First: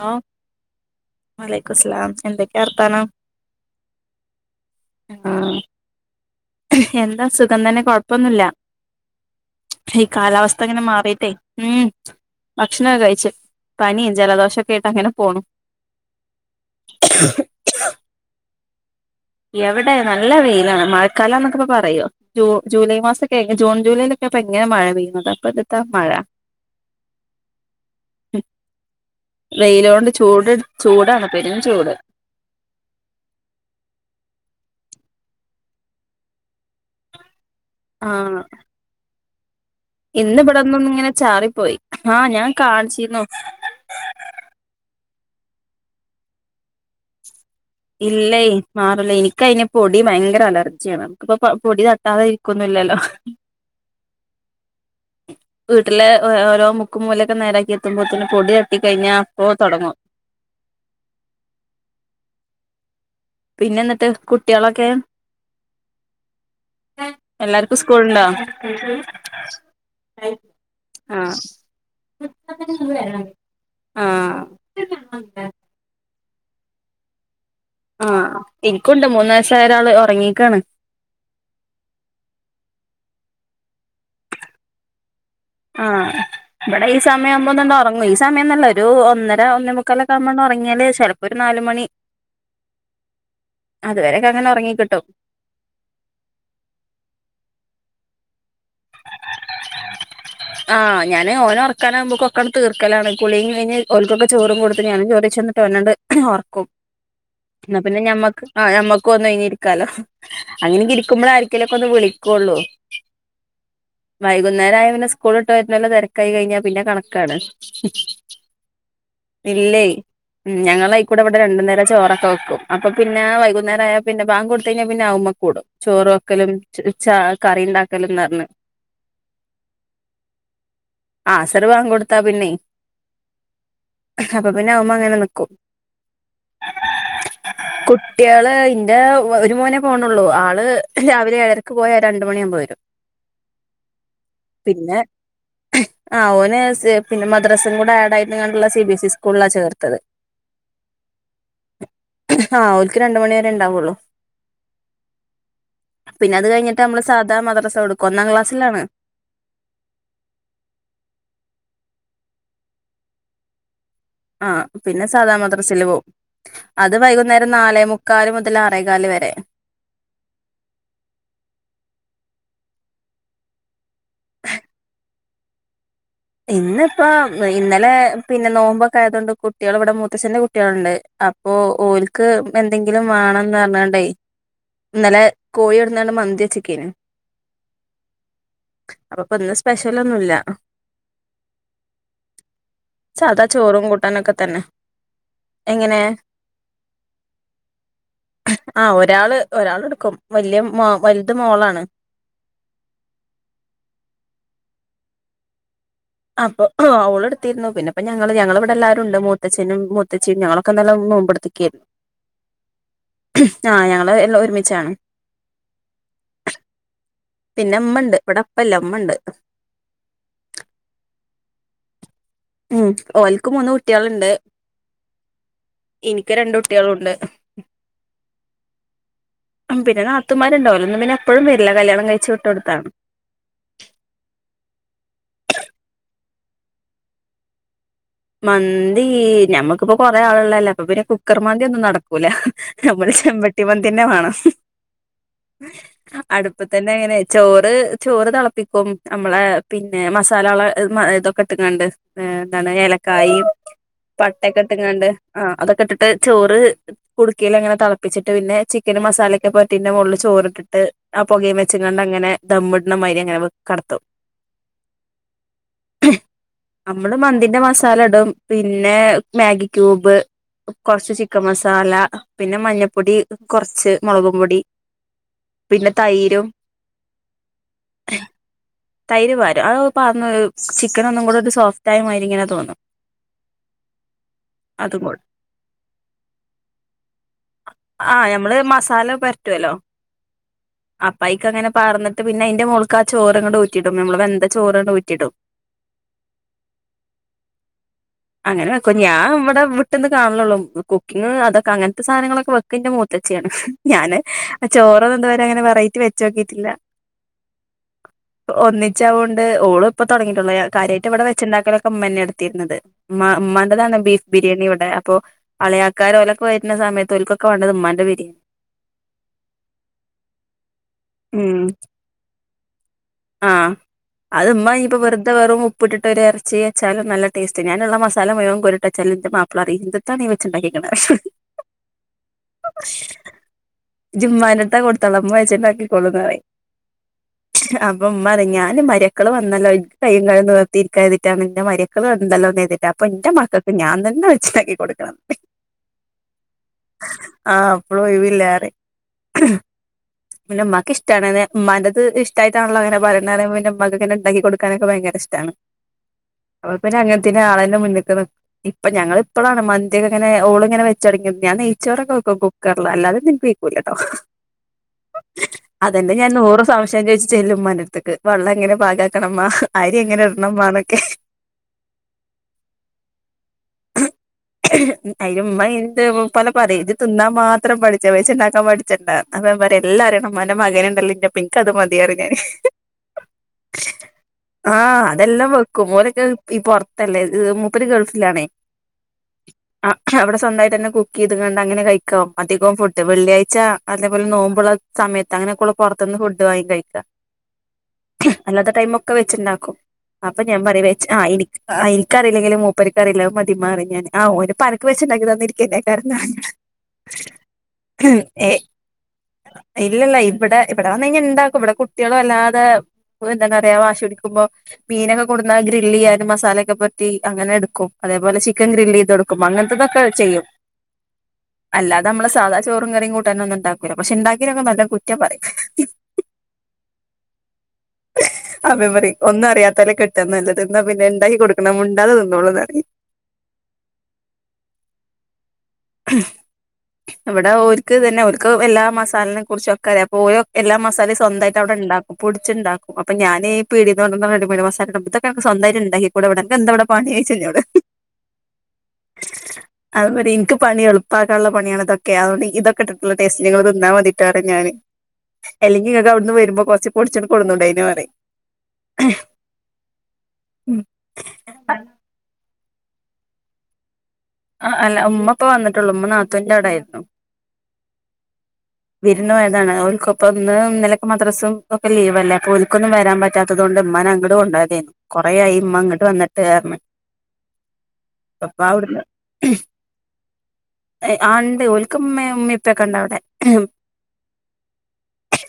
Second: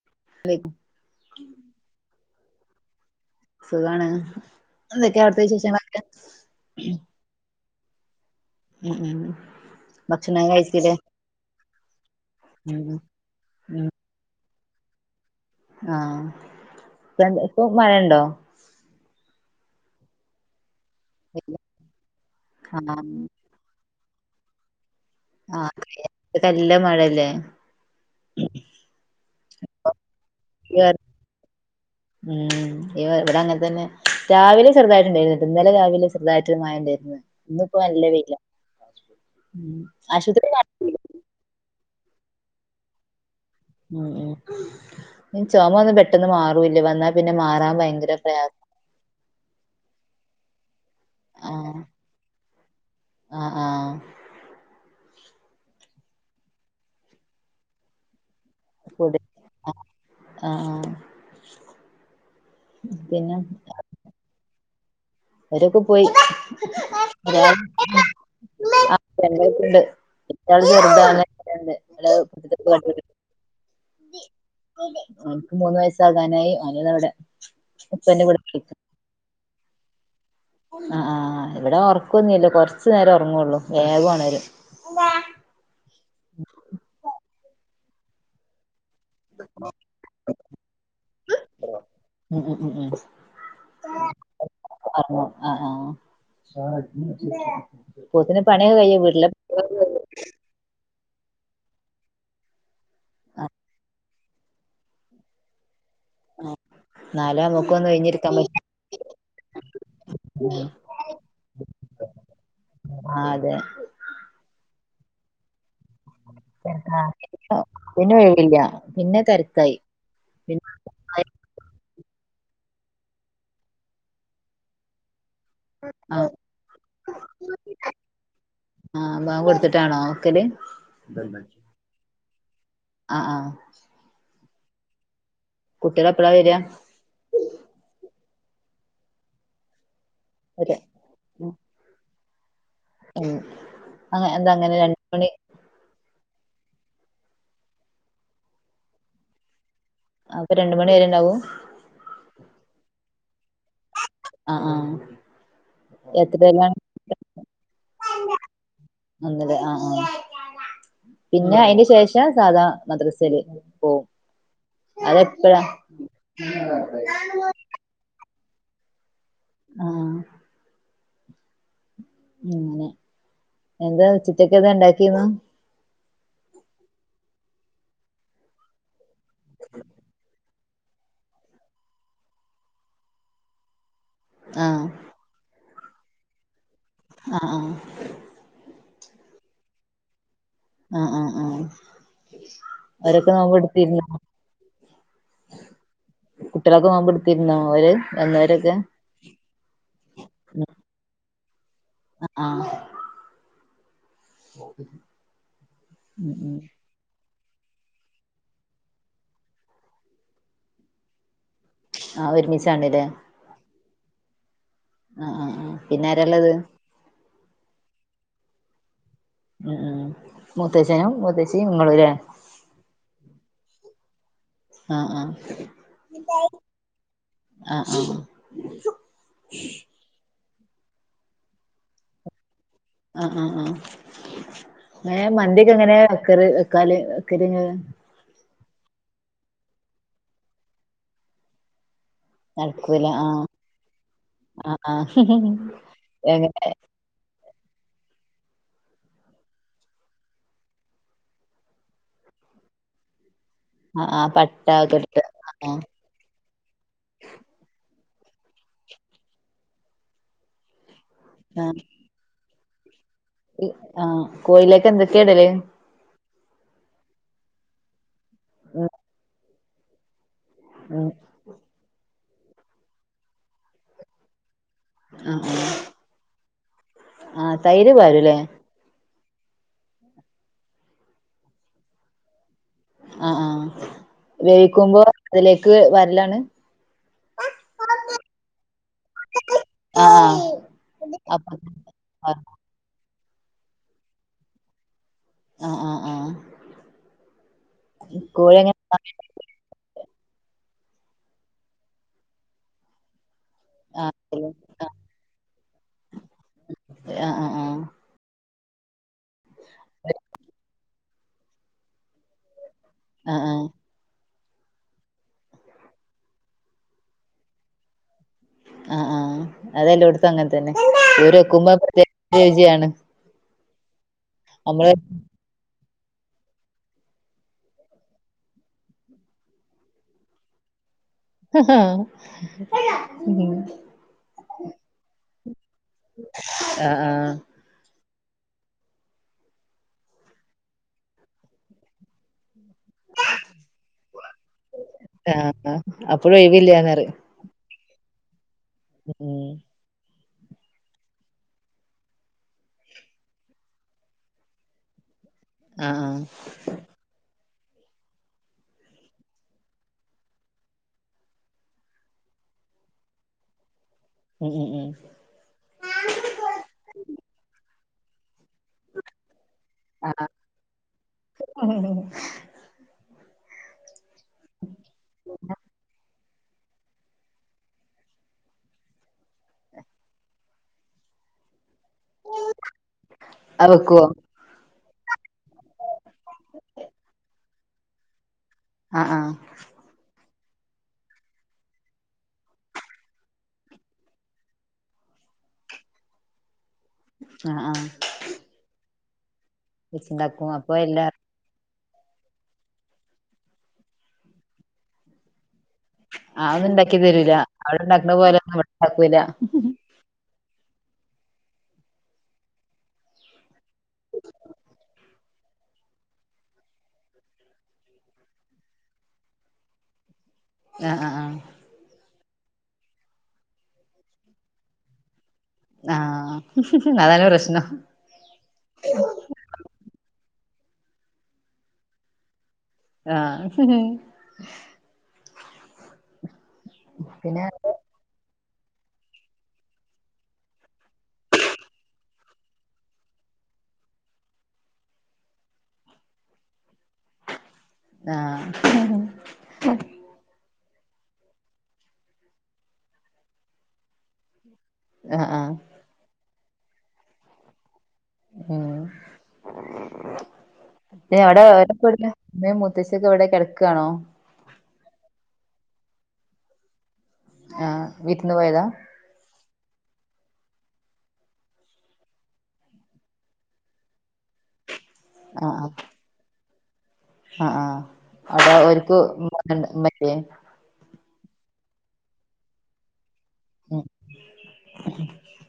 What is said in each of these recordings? Hello അലൈക്കും വലൈക്കു സ്ലാം എന്തൊക്കെയ വർത്താനം സുഖാണ് എന്തൊക്കെയ അവിടുത്ത ആഹ് വിശേഷങ്ങൾളൊക്കെ എന്താ സുഖം തന്നെ കൊഴപ്പ ഇപ്പൊന്നുമില്ല ഉം ഉം ഈ ഭക്ഷണം കാലാവസ്ഥ അങ്ങനെ കഴിച്ചില്ലേ മാറിട്ടേ ഉം ഉം ഭക്ഷണമൊക്കെ ഉം കഴിച്ചു പനിയും ജലദോഷൊക്കെ അയിട്ട് അങ്ങനെ പോണു ആ ഇപ്പോ ന്ത് ഇപ്പൊ മഴണ്ടോ എവിടെ നല്ല വെയിലാണ് മഴക്കാലം എന്നൊക്കെ പ്പോലെ പറയോ ജൂ ജൂലൈ ആഹ് മാസൊക്കെ ജൂൺ ജൂലൈൽ പ്പൊ എങ്ങനെ മഴ പെയ്യുന്നത് അപ്പൊ എതിത്താ ആഹ് മഴ നല്ല മഴല്ലേ വെയിലോണ്ട് ചൂട് എടുത്ത് ചൂടണ് പെരും ചൂട് ഉം ഇവ ഇവിടെ അങ്ങനെ തന്നെ രാവിലെ ചെറുതായിട്ട്ണ്ടായിരുന്ന ഇന്നലെ രാവിലെ ചെറുതായി ട്ട് മഴയുണ്ടായിരുന്നു ഇന്നി ഇപ്പോ നല്ല വെയില ഇന്നിവടെ ഒന്നൊന്ന്ങ്ങനെ ചാറിപ്പോയി ആഹ് ഞാൻ കാണ്ച്ചീരുന്നു ഉം ഉം ഈ ചൊമൊന്നും പെട്ടെന്ന് മാറൂല്ലാ വന്നാ പിന്നെ മാ ഇല്ലേ മാറൂല്ല ഇന്ക്കയിന് പൊടി ഭയങ്കര അലർ ജിയാണ് നമ്മക്ക്പ്പം പ ആഹ് പൊടി തട്ടാതെ ഇരിക്കൊന്നുല്ലല്ലോ ആഹ് ആഹ് വീട്ട്ലെ ഓ ഓ ഓരോ മുക്കും മൂലെക്കെ നേരാക്കി എത്തുമ്പോത്തിനും പൊടിയട്ടി കഴിഞ്ഞാ കൂടി അപ്പോ തൊടങ്ങും ആഹ് ആഹ് പിന്നെ പിന്നെന്ന്ട്ട് കുട്ട്യാളൊക്കെ അവരൊക്കെ പോയി [unintelligible] ആഹ് എല്ലാർക്കും സ്കൂളുണ്ടോ രണ്ടായിട്ടുണ്ട് [unintelligible] എല്ലാരു ആഹ് [unintelligible] ആഹ് ഓന്ക്ക് മൂന്ന് വയസാകാനായി ഓന് ഇതാവടെ [unintelligible] ഉപ്പന്നെ ആഹ് കുളിപ്പിക്കും എനിക്കുണ്ട് മൂന്ന് വയസ്സായ ഒരാള് ഒറങ്ങീക്കാണ് ആഹ് ആഹ് ഇവടെ ഒറക്കൊന്നി ല്ല കൊറ്ച്ച് നേരെ ഒറങ്ങോള്ളൂ വേഗൊണരും ആഹ് ഇവടെ ഈ സമയാമ്പൊന്നന്ന് ഒറങ്ങെ ഈ സമയന്നൊല്ലാ ഒ രു ഒന്നര ഒന്നേ മുക്കാലൊക്കാവുമ്പൊ ഒന്നൊറ്ങ്ങിയാലെ ചെല്പ്പോ ഒരു നാലുമണി ഉം ഉം ഉം ഉം അതുവരേക്കങ്ങനെ ഒറങ്ങിക്കിട്ടും ഒറങ്ങും ആ ആ അപ്പോത്തിന് പണിയൊക്കേ കഴിയോ വീട്ട്ലെ ആഹ് ഞാന് ഓനൊറ്ക്കാനാവുമ്പക്ക് ഒക്കങ്ങട് തീർക്കലാണ് കുളി കഴിഞ്ഞ് ഓല്ക്കൊക്കേ ചോറും കൊടുത്ത് ഞാനും ചോറയ്ച്ച് വന്ന്ട്ട് ഓനാട്ട് ഒറക്കും എന്നാലേ ഇന്നാ നമുക്കൊന്ന് പിന്നെ ഒഴിഞ്ഞിരിക്കാൻ ഞമ്മക്ക് പറ്റൂ ആഹ് ഞമ്മക്കൊന്ന് ഒഴിഞ്ഞിരിക്കാലോ. അങ്ങനേങ്കി ഇരിക്കുമ്പളായിക്കല്ലൊ ഒക്കൊന്ന് വിളി ക്കോള്ളു ആ അതെ വൈകുന്നേരായ പിന്നെ സ്കൂള് വിട്ട് വര്ന്നേരം തെരക്കായി കഴിഞ്ഞാ പിന്നെ കണക്കാണ് പിന്നെ ഒഴിവില്ല പിന്നെ ഉം തെരക്കായി ഇല്ലേയ് ഉം പിന്നെ ഞങ്ങളയിക്കൂടെ ഇവടെ രണ്ടു നേരം ചോറൊക്കെ വെക്കും അപ്പ പിന്നെ വൈകുന്നേരായ പിന്നെ ബാങ്കൊടുത്തഴിഞ്ഞാ പിന്നെ ഉമ്മ കൂടും ചോറ് ആ വെക്കലും ച് ഇച്ചാ കറിണ്ടാക്കലും ന്നർഞ്ഞ് ആഹ് ബാങ്കൊട് ത്തിട്ടാണോ വെക്കല് ത്ത പിന്നെ ആഹ് അഹ് അപ്പ പിന്നെ അവ്മ്മങ്ങനെ നി കുട്ട്യെളെപ്പളാ വെരാ? കുട്ടികള് ഇന്റെ ഒരു മോനെ പോണള്ളൂ ആള് വരാ രാവിലെ ഉം ഏഴരക്ക് പോയാൽ രണ്ട് മണിയാകുമ്പോൾ വരും ഉം അ എന്താ അങ്ങനെ രണ്ട് മണി ആ ഓന് പിന്ന മദ്രാസും കൂടെ ആഡ് ആയിട്ടുള്ള സി ബി സ് ഇ സ്കൂളിലാ ചേർത് അപ്പൊ രണ്ട് മണി വരെ ഇണ്ടാവു ആഹ് ഓൽക്ക് രണ്ട് മണി ഉണ്ടാവുള്ളു പിന്നെ അത്‌ കഴിഞ്ഞിട്ട് ഞമ്മൾ സാധ മദ്രസ്സ കൊട് നല്ലത് ആഹ് ആഹ് പിന്നെ അയിന് ശേഷം സാധാ മദ്രസയില് പോവും ആ പിന്നെ സാധാ അതെപ്പഴാ മദ്രസ്സയിൽ പോവും അത് വൈകുന്നേരം നാലേമുക്കാല് മുത ആറെകാൽ വരെ ആഹ് അങ്ങനെ എന്താ ഉച്ചത്തേക്ക് എന്താ ഇണ്ടാക്കിന്ന് ഇന്നിപ്പോ ഇന്നലെ പിന്നെ നോമ്പൊക്കെ ആയതുകൊണ്ട് കുട്ടികൾ ഇവിടെ മൂത്തഛന്റെ കുട്ടികളുണ്ട് അപ്പൊ ഓൽക്ക് എന്തെങ്കിലും വേണന്ന് പറഞ്ഞ ആഹ് ഇന്നലെ കോഴി കൊടുന്നോണ്ട് മന്തി വെച്ചക്കേനു ആഹ് ആഹ് അപ്പോപ്പോ ഇന്ന് സ്പെഷ്യലൊന്നുല്ല ആഹ് ആഹ് ആഹ് അവരൊക്കെ സാധാ നോമ്പ് ചോറും എടുത്തിരുന്നോ കൂട്ടാനൊക്കെ തന്നെ എങ്ങനെ കുട്ടികളൊക്കെ നോമ്പ് എടുത്തിരുന്നോ അവര് വന്നവരൊക്കെ ആഹ് ഒരാൾ ഒരാൾ എടുക്കും വലിയ മോളാണ് ആഹ് [inaudible] ഉം ഉം അപ്പൊ അവ പിന്നെപ്പ ഞങ്ങള് ഞങ്ങള ഇവിടെ എല്ലാരും ഉണ്ട് മൂത്തച്ചനും മൂത്തച്ചിയും ഞങ്ങളക്കെ നോമ്പ് എടു ആഹ് ഒരുമിച്ചാണലേ ആ ഞാള് ആ ആഹ ആ പിന്ന ആരള്ളത് പിന്നെ അമ്മണ്ട് ഇവിടെ അപ്പല്ല അമ്മ ഉണ്ട് മങ്ങളൂര് ഉം ഓലക്ക് മൂന്ന് കുട്ടികളുണ്ട് ആഹ ആഹ രണ്ട് കുട്ട്യാളുണ്ട് ആഹ ആഹ പിന്നൊത്തമാരുണ്ടാവോന്ന് പിന്നെ എപ്പഴും വരില്ല കല്യാണം കഴിച്ചുട്ട് ആഹ ആ് ആഹ മന്തിയക്ക എങ്ങനെ എക്കറി എക്കാല് ഒക്കറി മന്തി നഞമ്മക്കിപ്പോൊ കൊറെേ ആളള്ളല്ലേ അപ്പൊ പിന്നെ കുക്കർ മന്തി ഒന്നും നടക്ക ൂല നടക്കൂല നമ്മൾ ചെ ആഹ് വെട്ടിപ്പന്തിന്നെ വേണം ആഹ് ആഹ് അടുപ്പ എങ്ങനെ തന്നെ അങ്ങനെ ചോറ് ചോറ് തിളപ്പിക്കും നമ്മള പിന്നെ മസാല ഇതൊക്കെ ഇണ്ട് കായ ആഹ് ആഹ് പട്ടൊക്കെ പട്ട ഒക്കെ ഇട്ടങ്ങാണ്ട് ഇട്ടിട്ട് ആ ആഹ് അതൊക്കെ ഇട്ടിട്ട് ചോറ് കുടുക്കൽ അങ്ങനെ ത പപ്പിച്ചിട്ട് പിന്നെ ചിക്കും മസാലൊക്കെ പറ്റിന്റെ മള് ചോറിട്ടിട്ട് ആ പുകയും ആഹ് വെച്ചണ്ട്ങ്ങെിട്ട് മാതിരി അങ്ങനെ കടത്തു ആഹ് കോഴിയിലേക്ക് എന്തൊക്കെയാ ഇടല് നമ്മള് മന്തിന്റെ മസാല ഇടും ഉം പിന്നെ മാഗി ക്യൂബ് ഉം കുറച്ച് ചിക്കൻ മസാല പിന്നെ മഞ്ഞപ്പൊടി കുറച്ച് മുളകും പൊടി പിന്നെ തൈരും ആഹ തൈര്യമാരുല്ലേ തൈര് വാരും അത് പറഞ്ഞ ചിക്കൻ ഒന്നും കൂടെ ഒരു സോഫ്റ്റ് ആായ മയിരി ഇങ്ങനെ തോന്നും ആഹ ആഹ് അതും വേവിക്കുമ്പോ അതിലേക്ക് വരലാണ് ആ ഞമ്മള് മസാല പറ്റുവല്ലോ ആഹ് ആഹ് അപ്പ അപ്പക്ക് അങ്ങനെ പറഞ്ഞട്ട് പിന്നെ അതിന്റെ മോൾക്ക് ആ ചോറ്ങ്ങണ്ട് ഊറ്റിട്ടും നമ്മെ വെന്ത ചോറ്ണ്ട് ഊറ്റിട്ടും ആഹ ആ ആ അങ്ങനെ വെക്കും ഞാൻ ഇവിടെ വി പെന്ന് കാണള്ളൂ കുക്കി് അൊക്കെ അങ്ങനത്തെ സാധനങ്ങളൊക്കെ വെക്കിന്റെ മുഖത്ത് ആഹ് ഞാന് ചോറന്ന എന്താ പറ അങ്ങനെ വെറൈറ്റി വെച്ചോക്കിട്ടില്ല ആഹ് ആഹ് [unintelligible] ഒന്നിച്ചാതുകണ്ട് ഓളും ഇപ്പൊ തുടങ്ങിട്ടുള്ള കാര്യമായിട്ട് ഇവിടെ വെച്ചുണ്ടാക്കലൊക്കെ അമ്മ തന്നെ എടുത്തിരുന്നത് മ ആഹ് ആഹ് മണ്ടതന്ന ബീഫ ബിരിയാണി ഇവിടെ അപ്പോ അളയാക്കാർഓലൊക്കെ വരുന്ന സമയത്ത് ഒലക്കെ വേണ്ടത് ഉ്മാന്റെ ബിരിയാണി ആ ആഹ അതെല്ലേ അടത്ത അങ്ങനെ തന്നെ രോ ഉം കുമ പ്രത്യേകരുചിയാണ് ആഹ് അത്മ്മ ഇപ്പൊ വെറുതെ വെറും പുട്ടിട്ട് ഒരു ഇറച്ചി വച്ചാലും നല്ല ടേസ്റ്റ് ഞാനുള്ള മസാല മ മുഴം കൊരിട്ട വച്ചും എന്ത്ും മാപ്പിളറി ഇിട്ടാണ്ണീ വെച്ച ഉണ്ടിുന്നത് ആഹ വച്ചിണ്ടാക്കി കൊള്ളുന്നറ ആഹ് അപ്പ് പറ ഞാൻ മരക്കൾ വന്നല്ലോ എക്ക് കയ്യും ക നിർത്തിയിരിക്കരുതിട്ടാണ് നിന്റെ മരക്കൾ വന്നല്ലോന്ന് അപ്പൊ എന്റെ മക്കൾക്ക് ഞാൻ തന്നെ വെച്ചതാക്കി കൊടുക്കണം ഇഴ ഒഴിവില്ലന്നറി അപ്പോ ഒഴവില്ലല്ലേ ഉം പിന്നെ മക്കക്ക് ഇഷ്ടമാണ്െ മന ഇഷ്ടട്ടണല്ലോ അനെ പറയണെ മക്കങ്ങനെണ്ടാക്കി കൊടുക്കാനൊക്കെ ഭയങ്കര ഇഷ്ടം ആഹ് ആഹ് ങ്ങ ആളെന്റെ മുന്നിൽ ഇപ്പ ഞൾ ഇപ്പോളാണ് മന്തിൊെങ്ങന ഓള ഇങ്ങെച്ചടങ്ങിയ ാൻ നെയ്ച്ചോൊക്കെ നോക്കും കുക്കറൽ അല്ലതെ നിപിക്കൂല ഉം ഉം ഉം അതെന്റെ ഞാൻ നൂറ് സംശയം ചോദിച്ച ചെല്ല ഉ്നടുത്തേക്ക് വെള്ളം എങ്ങനെ പാകാക്കണംമ്മ അരി എങ്ങനെ ആഹ് ഇടണമാ എന്നൊക്കെ [unintelligible] [unintelligible] അമ്മ എന്ത് പല പറയും ഇത് തിന്നാൻ മാത്രം പഠിച്ച പച്ച ഉണ്ടാക്കാൻ പഠിച്ചണ്ടാ അപ്പം ഓൻപറിയാ എല്ലാരിം [unintelligible] മകന്ണ്ടല്ലോ ഇന്റെപ്പം ഇൻക്ക് അത് മതിയറി ഞാന് അവ വെക്കുവോ ആഹ് അതെല്ലാം വെക്കും ഓരൊക്കെ ഈ പൊർത്തല്ലേ മൂപ്പര് ഗൾഫിലാണേ ആ ആ സ്വന്തായിട്ടന്നെ കുക്കെയ്ത്കാണ്ട് അങ്ങനെ കഴിക്കാം അധികം ഫുഡ്. വെള്ളിയാഴ്ച, അതേപോലെ നോമ്പ്ള്ള സമയത്ത് അങ്ങനെക്കുള്ള പൊർത്ത്ന്ന് ഫുഡ് വാങ്ങിക്കഴി ആ അല്ലാത്ത ടൈമൊക്കെ വെച്ചിണ്ടാക്കും അപ്പൊ വെച്ചുണ്ടാക്കും ഞാൻ പറിം എല്ലാ വെച്ച് ആ എനിക്ക് ആ എനിക്കറിയില്ലെങ്കിലും മൂപ്പര്ക്കറില്ലോ അത് മതിമ്മാറിം ഞാന് ആ ഓന്പ്പനക്ക് വെച്ച്ണ്ടാക്കി തന്നിട്ട് ആ ഒന്നും ഇണ്ടാക്കി തരൂല അവിടെണ്ടാക്ക്ണ ഏ പോലൊന്നും ഇവടെണ്ടാക്കൂല ഇല്ലല്ല ഇവിടെ ഇവടെവന്ന് കഴിഞ്ഞാ ഇണ്ടാക്കും ഇവടെ കുട്യള് വല്ലാതെ എന്താണറ്യാ വാശി പിടിക്കുമ്പോ മീനൊക്കെ കൊട്ന്നാ ഗ്രില്ലെയ്യാനും മസാലൊക്കെ പൊര്റ്റി അങ്ങനെ എടുക്കും. അതേപോലെ ചിക്കൻ ഗ്രില്ലെയ്തെടുക്കും അങ്ങൻത്തെതൊക്കെ ചെയ്യും അ ആ ആ അല്ലാതെ നമ്മള് സാധ ചോും കറിം കൂട്ടനൊന്നും ഇണ്ടാക്കൂല പക്ഷെ ഇണ്ടാക്കിനൊക്കേ നല്ലോം കുറ്റം പറിം ആ അതാണ് പ്രശ്നം ആ മെമ്മറി ഒന്നും അറിയാത്തോലേ കെ ട്ടാ നല്ലത് ന്നാ പിന്നെ ഇണ്ടാക്കി കൊട്ക്ക്ണെ മിണ്ടാതെ തിന്നോളുന്നറിം ആഹ് പിന്നെ ഇവിടെ ആഹ് ഓര്ക്ക് തന്നെ ഓ ര്ക്ക് എല്ലാ മസാൽനെ കുർച്ചൊക്കറ്യ അപ്പോ ഓല് എല്ലാ മസാലിം സ്വന്താട്ടവിടെണ്ടാക്കും പൊട്ച്ച്ണ്ടാക്കും അപ്പോ ഞാ ന് പീടേന്ന് കൊണ്ടന്ന റെഡിമെഡ് മസാലട്മ്പം ഇതൊക്കേ അൻക്ക് സ്വന്തായിട്ട് ഇണ്ടാക്കൂടെവിടെ അൻക്ക് എന്തവ്ടെ പണീഓഴ്ച്ച ഇന്നോട് അതൊന്നല്ല ഇൻക്ക് പണി എൾപ്പാക്കാള്ള പണിആണ് ഇതൊക്കെ അതോണ്ട് ഇതൊക്കെ ഇട്ട്ട്ട്ള്ള ടേസ്റ്റ്ന് ഇങ്ങള് തിന്നാ മതിട്ടോന്നു പറിം ഞാന് ആഹ് ആഹ് അല്ലെങ്കി ഇങ്ങക്ക് അവിടുന്ന് വര്മ്പോ കൊർച്ച് പൊടിച്ചാണ്ട് കൊട്ന്നൂടേന്യ ന്നു പറി ഉം എവിടെ ഓലൊക്കെ എവിടെ [unintelligible] മുത്തശ്ശി ക്കെഎവിടെ കെടക്കാണോ ആ അല്ല ഉമ്മ ഇപ്പ വന്നിട്ടുള്ളൂ ഉമ്മ നാത്തൂന്റവിടായിരുന്നു ആഹ് വിര്ന്ന് പോയതാ അതാണ് ഓൽക്കൊപ്പൊ ഇന്ന് ഇന്നലെപ്പം മദ്രസും ഒക്കെ ലീവല്ലേ അപ്പോ ഒൽക്കൊന്നും വരാൻ പറ്റാത്തതോണ്ട് ഇമ്മാനെ അങ്ങട് കൊണ്ടേര്തേന്നു കൊറെ ആയിമ്മ ഇങ്ങട്ട് വന്നിട്ട് ആറഞ്ഞു അ ആ അവിടെ ഓര്ക്ക് മറ്റേ ആ ഇണ്ട് ഓൽക്ക് ഇമ്മിം ഇമ്മിംപ്പൊക്കെണ്ടവിടെ ഏ ഉം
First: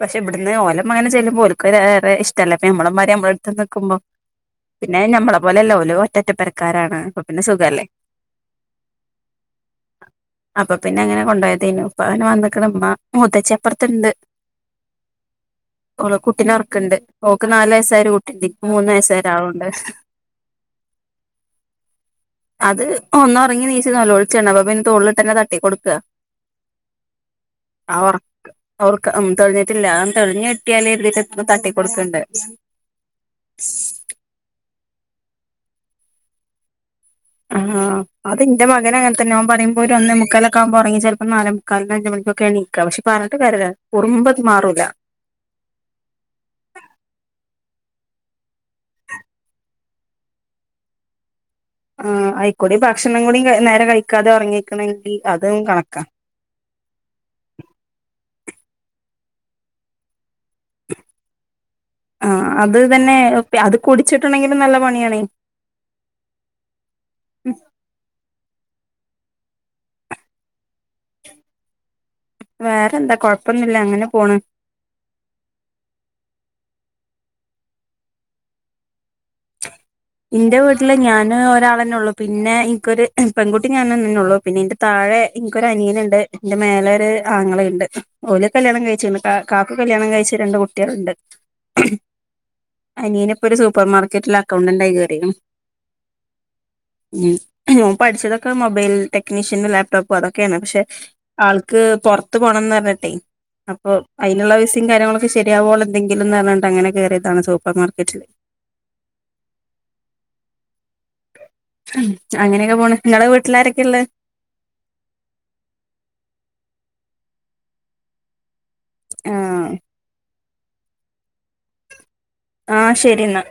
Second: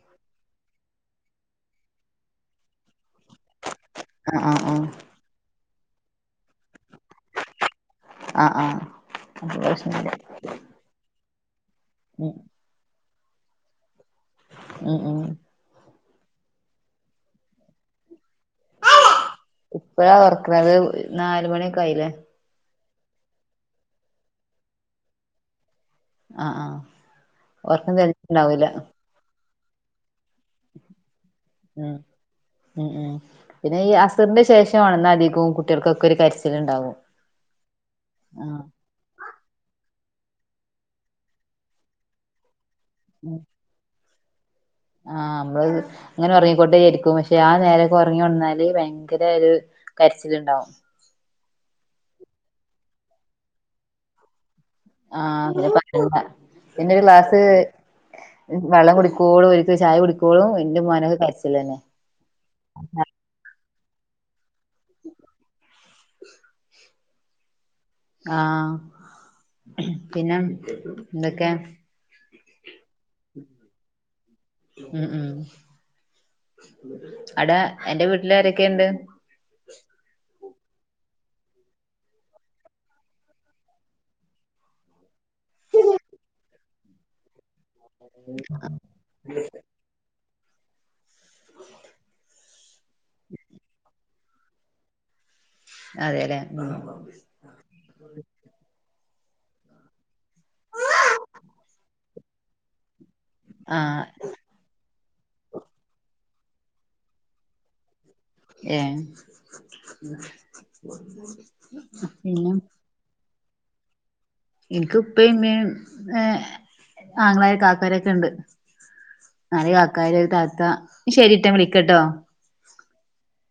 പക്ഷേ ഇവ് ട്ന്ന് ഓലമ്മങ്ങനെ ചെല്ലുമ്പോ ഓല്‍ക്ക് വേറെ ഇഷ്ട്ടല്ലേ ഇപ്പോ അമ്മളമ്മാ ര് നമ്മളട്ത്ത് നിക്കുമ്പോ ആഹ് ആഹ് പിന്നെ നമ്മളെ പോലെല്ല ഓല് ഒറ്ററ്റപ്പെരക്കാരാണ് അപ്പൊ പിന്നെ സുഖല്ലേ ആ ആ അപ്പം പ്രശ്നല്യാ കൊണ്ടയ്തേനു പ്പ അങ്ങനെ വന്ന്ക്ക്ണ് മ്മ മൂത്തച്ചിഅപ്പർത്ത്ണ്ട് ഉം ഉം ഓള് കുട്ടിനെ ഒർക്ക്ണ്ട് ഓക്ക് നാല് വയസ്സായൊരു കു ട്ടിണ്ട് ഇപ്പൊ മൂന്ന് വയസായ ഒരാളുണ്ട് ഇപ്പഴാ ഒറക്കണത് നാല് മണിയൊക്കെ ആയില്ലേ അത് ഒന്നൊർങ്ങി നീച്ച് നൊലോൾച്ചാണ് അപ്പ പിന്നെ തോൾട്ടങ്ങനെ തട്ടി കൊട് ക്കാ ആഹ് ആഹ് ഒറക്കം ആ ഒർക്കം തെളിഞ്ഞിട്ടുണ്ടാവൂല ഒർക്കം തെൾഞ്ഞി തെൾഞ്ഞ്ട്യാല് [unintelligible] തട്ടി ഉം കൊട്ക്ക്ണ്ട് ഉം ഉം പിന്നെ ഈ അസറിന്റെ ശേഷമാ അധികൊം കുട്യൾക്കൊക്കൊരു കരിച്ചില് ഇണ്ടാവും ആഹ് അത് ഇന്റെ മകനങ്ങൻതെന്നെ ഓൻ പറിമ്പോ ഒരു ഒന്നേമു ക്കാലൊക്കെക്മ്പോ ഒർങ്ങി ചെൽപ്പോ നാലെമുക്കാൽന് അഞ്ച് മണിക്കൊക്കാണ് നീക്ക പക്ഷെ പറഞ്ഞട്ട് കര്യല്ല്യ കുർമ്പ് ആഹ് നമ്മള് ഇങ്ങനെ ഒർങ്ങിക്കോണ്ടേ ഇരിക്കും പക്ഷെ ആ നേര ഒർങ്ങി ഒൺന്നാല് ഭയങ്കര ഒരു കരച്ചില്ണ്ടാവും ആ അയ്ക്കൂടി ഭക്ഷണം കൂടി നേരെ കഴിക്കാതെ ഒർങ്ങി ആ [unintelligible] ക്ലാസ്സ് വെള്ളം കുടിക്കോളും [unintelligible] ചായ കുടിക്കോളും എന്റെ [unintelligible] ആ അത് തന്നെ അത് കുടിച്ചിട്ടുണ്ടെങ്കിലും നല്ല പണിയാണ്. ആ പിന്നെ എന്തൊക്കെ? വേറെ എന്താ കൊഴപ്പൊന്നുല്ല അങ്ങനെ പോണ്. ഉം ഉം അവിടെ എൻ്റെ വീട്ടിലാരൊക്കെയുണ്ട്? എന്റെ വീട്ടില് ഞാൻ ഒരാളന്നെ ഉള്ളു പിന്നെ എനിക്കൊരു പെൺകുട്ടി ഞാൻ തന്നെ ഉള്ളു പിന്നെ എന്റെ താഴെ എനിക്കൊരു അനിയനുണ്ട് എന്റെ മേലെ ഒരു ആങ്ങള ഉ ണ്ട് ഓല കല്യാണം കഴിച്ചിന്ന് കാക്ക കല്യാണം കഴിച്ചു രണ്ട് കുട്ടികളുണ്ട്. അനിയന് ഇപ്പോ ഒരു സൂപ്പർമാർക്കറ്റില് അക്കൗണ്ടന്റായി കേറി അതെല്ലേ ഉം ഞാൻ പഠിച്ചതൊക്കെ മൊബൈൽ ടെ ടെക്നീഷ്യനും ലാപ്ടോപ്പും അതൊക്കെയാണ് പക്ഷെ ആൾക്ക് പുറത്ത് പോണന്ന് പറഞ്ഞട്ടെ അപ്പൊ ആഹ് അതിനുള്ള വിസം കാര്യങ്ങളൊക്കെ ശരിയാവോ എന്തെങ്കിലുംന്ന് പറഞ്ഞിണ്ട് അങ്ങനെ കേറിയതാണ് സൂപ്പർ മാർക്കറ്റില്. പിന്നെ വീട്ടിൽ ആരൊക്കെയ ഉള്ളെ? എനിക്ക് ഇപ്പയും ഇമ്മയും ഏ ആങ്ങളയും കാക്കാരൊക്കെ ഉണ്ട്. നാല് ആഹ് കാക്കാര് ഒരു താത്ത ശരിട്ടോ ഞാൻ വിളിക്കട്ടോ. ആ ശരി എന്നാ.